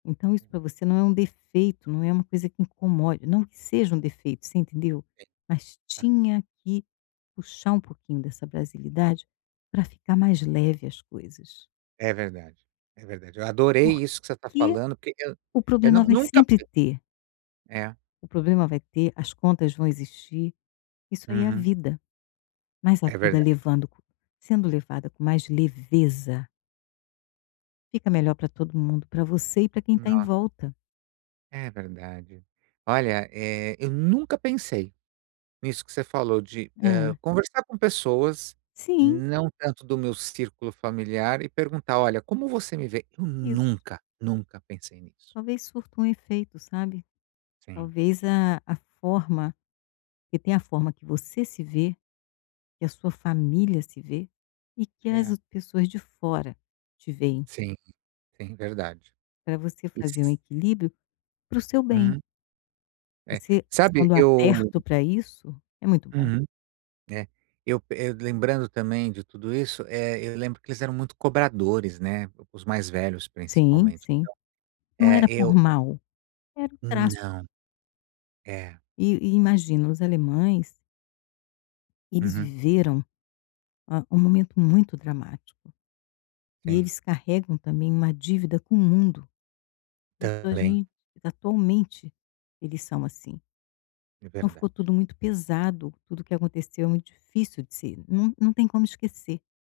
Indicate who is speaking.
Speaker 1: Então, isso
Speaker 2: Hum.
Speaker 1: para você não é um defeito, não é uma coisa que incomode não que seja um defeito, você entendeu?
Speaker 2: Sim,
Speaker 1: Mas
Speaker 2: hum.
Speaker 1: tinha que puxar um pouquinho dessa brasilidade para ficar mais leve as coisas.
Speaker 2: É verdade, é verdade. Eu adorei
Speaker 1: Por
Speaker 2: isso que você está
Speaker 1: que
Speaker 2: falando porque eu
Speaker 1: o
Speaker 2: eu
Speaker 1: problema
Speaker 2: não
Speaker 1: vai
Speaker 2: nunca
Speaker 1: sempre
Speaker 2: pe
Speaker 1: ter.
Speaker 2: É.
Speaker 1: O problema vai ter, as contas vão existir. Isso aí é a
Speaker 2: Uhum.
Speaker 1: vida. Mas a
Speaker 2: É
Speaker 1: vida
Speaker 2: verdade.
Speaker 1: levando sendo levada com mais leveza fica melhor para todo mundo. Para você e para quem está em
Speaker 2: Nos
Speaker 1: volta.
Speaker 2: É verdade. Olha, eh, eu nunca pensei nisso que você falou de, hã,
Speaker 1: Hã.
Speaker 2: conversar com pessoas,
Speaker 1: Sim.
Speaker 2: não tanto do meu círculo familiar e perguntar: "Olha, como você me vê?". Eu
Speaker 1: Isso.
Speaker 2: nunca, nunca pensei nisso.
Speaker 1: Talvez surta um efeito, sabe?
Speaker 2: Sim.
Speaker 1: Talvez a a forma porque tem a forma que você se vê, que a sua família se vê, e que as
Speaker 2: É.
Speaker 1: pessoas de fora te veem.
Speaker 2: Sim, sim, verdade.
Speaker 1: Para você fazer um
Speaker 2: Is
Speaker 1: equilíbrio para o seu bem.
Speaker 2: Hum. É.
Speaker 1: Você,
Speaker 2: Sabe
Speaker 1: estando
Speaker 2: eu
Speaker 1: aberto para isso, é muito bom.
Speaker 2: Uhum. É. Eu eu lembrando também de tudo isso, eh, eu lembro que eles eram muito cobradores, né, os mais velhos
Speaker 1: Sim,
Speaker 2: principalmente, então
Speaker 1: sim. Não era
Speaker 2: é,
Speaker 1: por
Speaker 2: eu a
Speaker 1: mal, era o traço.
Speaker 2: Não. É.
Speaker 1: E e imagina, os alemães eles
Speaker 2: Uhum.
Speaker 1: viveram, uma um momento muito dramático. E
Speaker 2: Sim.
Speaker 1: eles carregam também uma dívida com o mundo. Pessoas
Speaker 2: Também.
Speaker 1: em atualmente eles são assim.
Speaker 2: É
Speaker 1: Então ficou
Speaker 2: verdade.
Speaker 1: tudo muito pesado, tudo que aconteceu é muito difícil de ser. Não não tem como esquecer.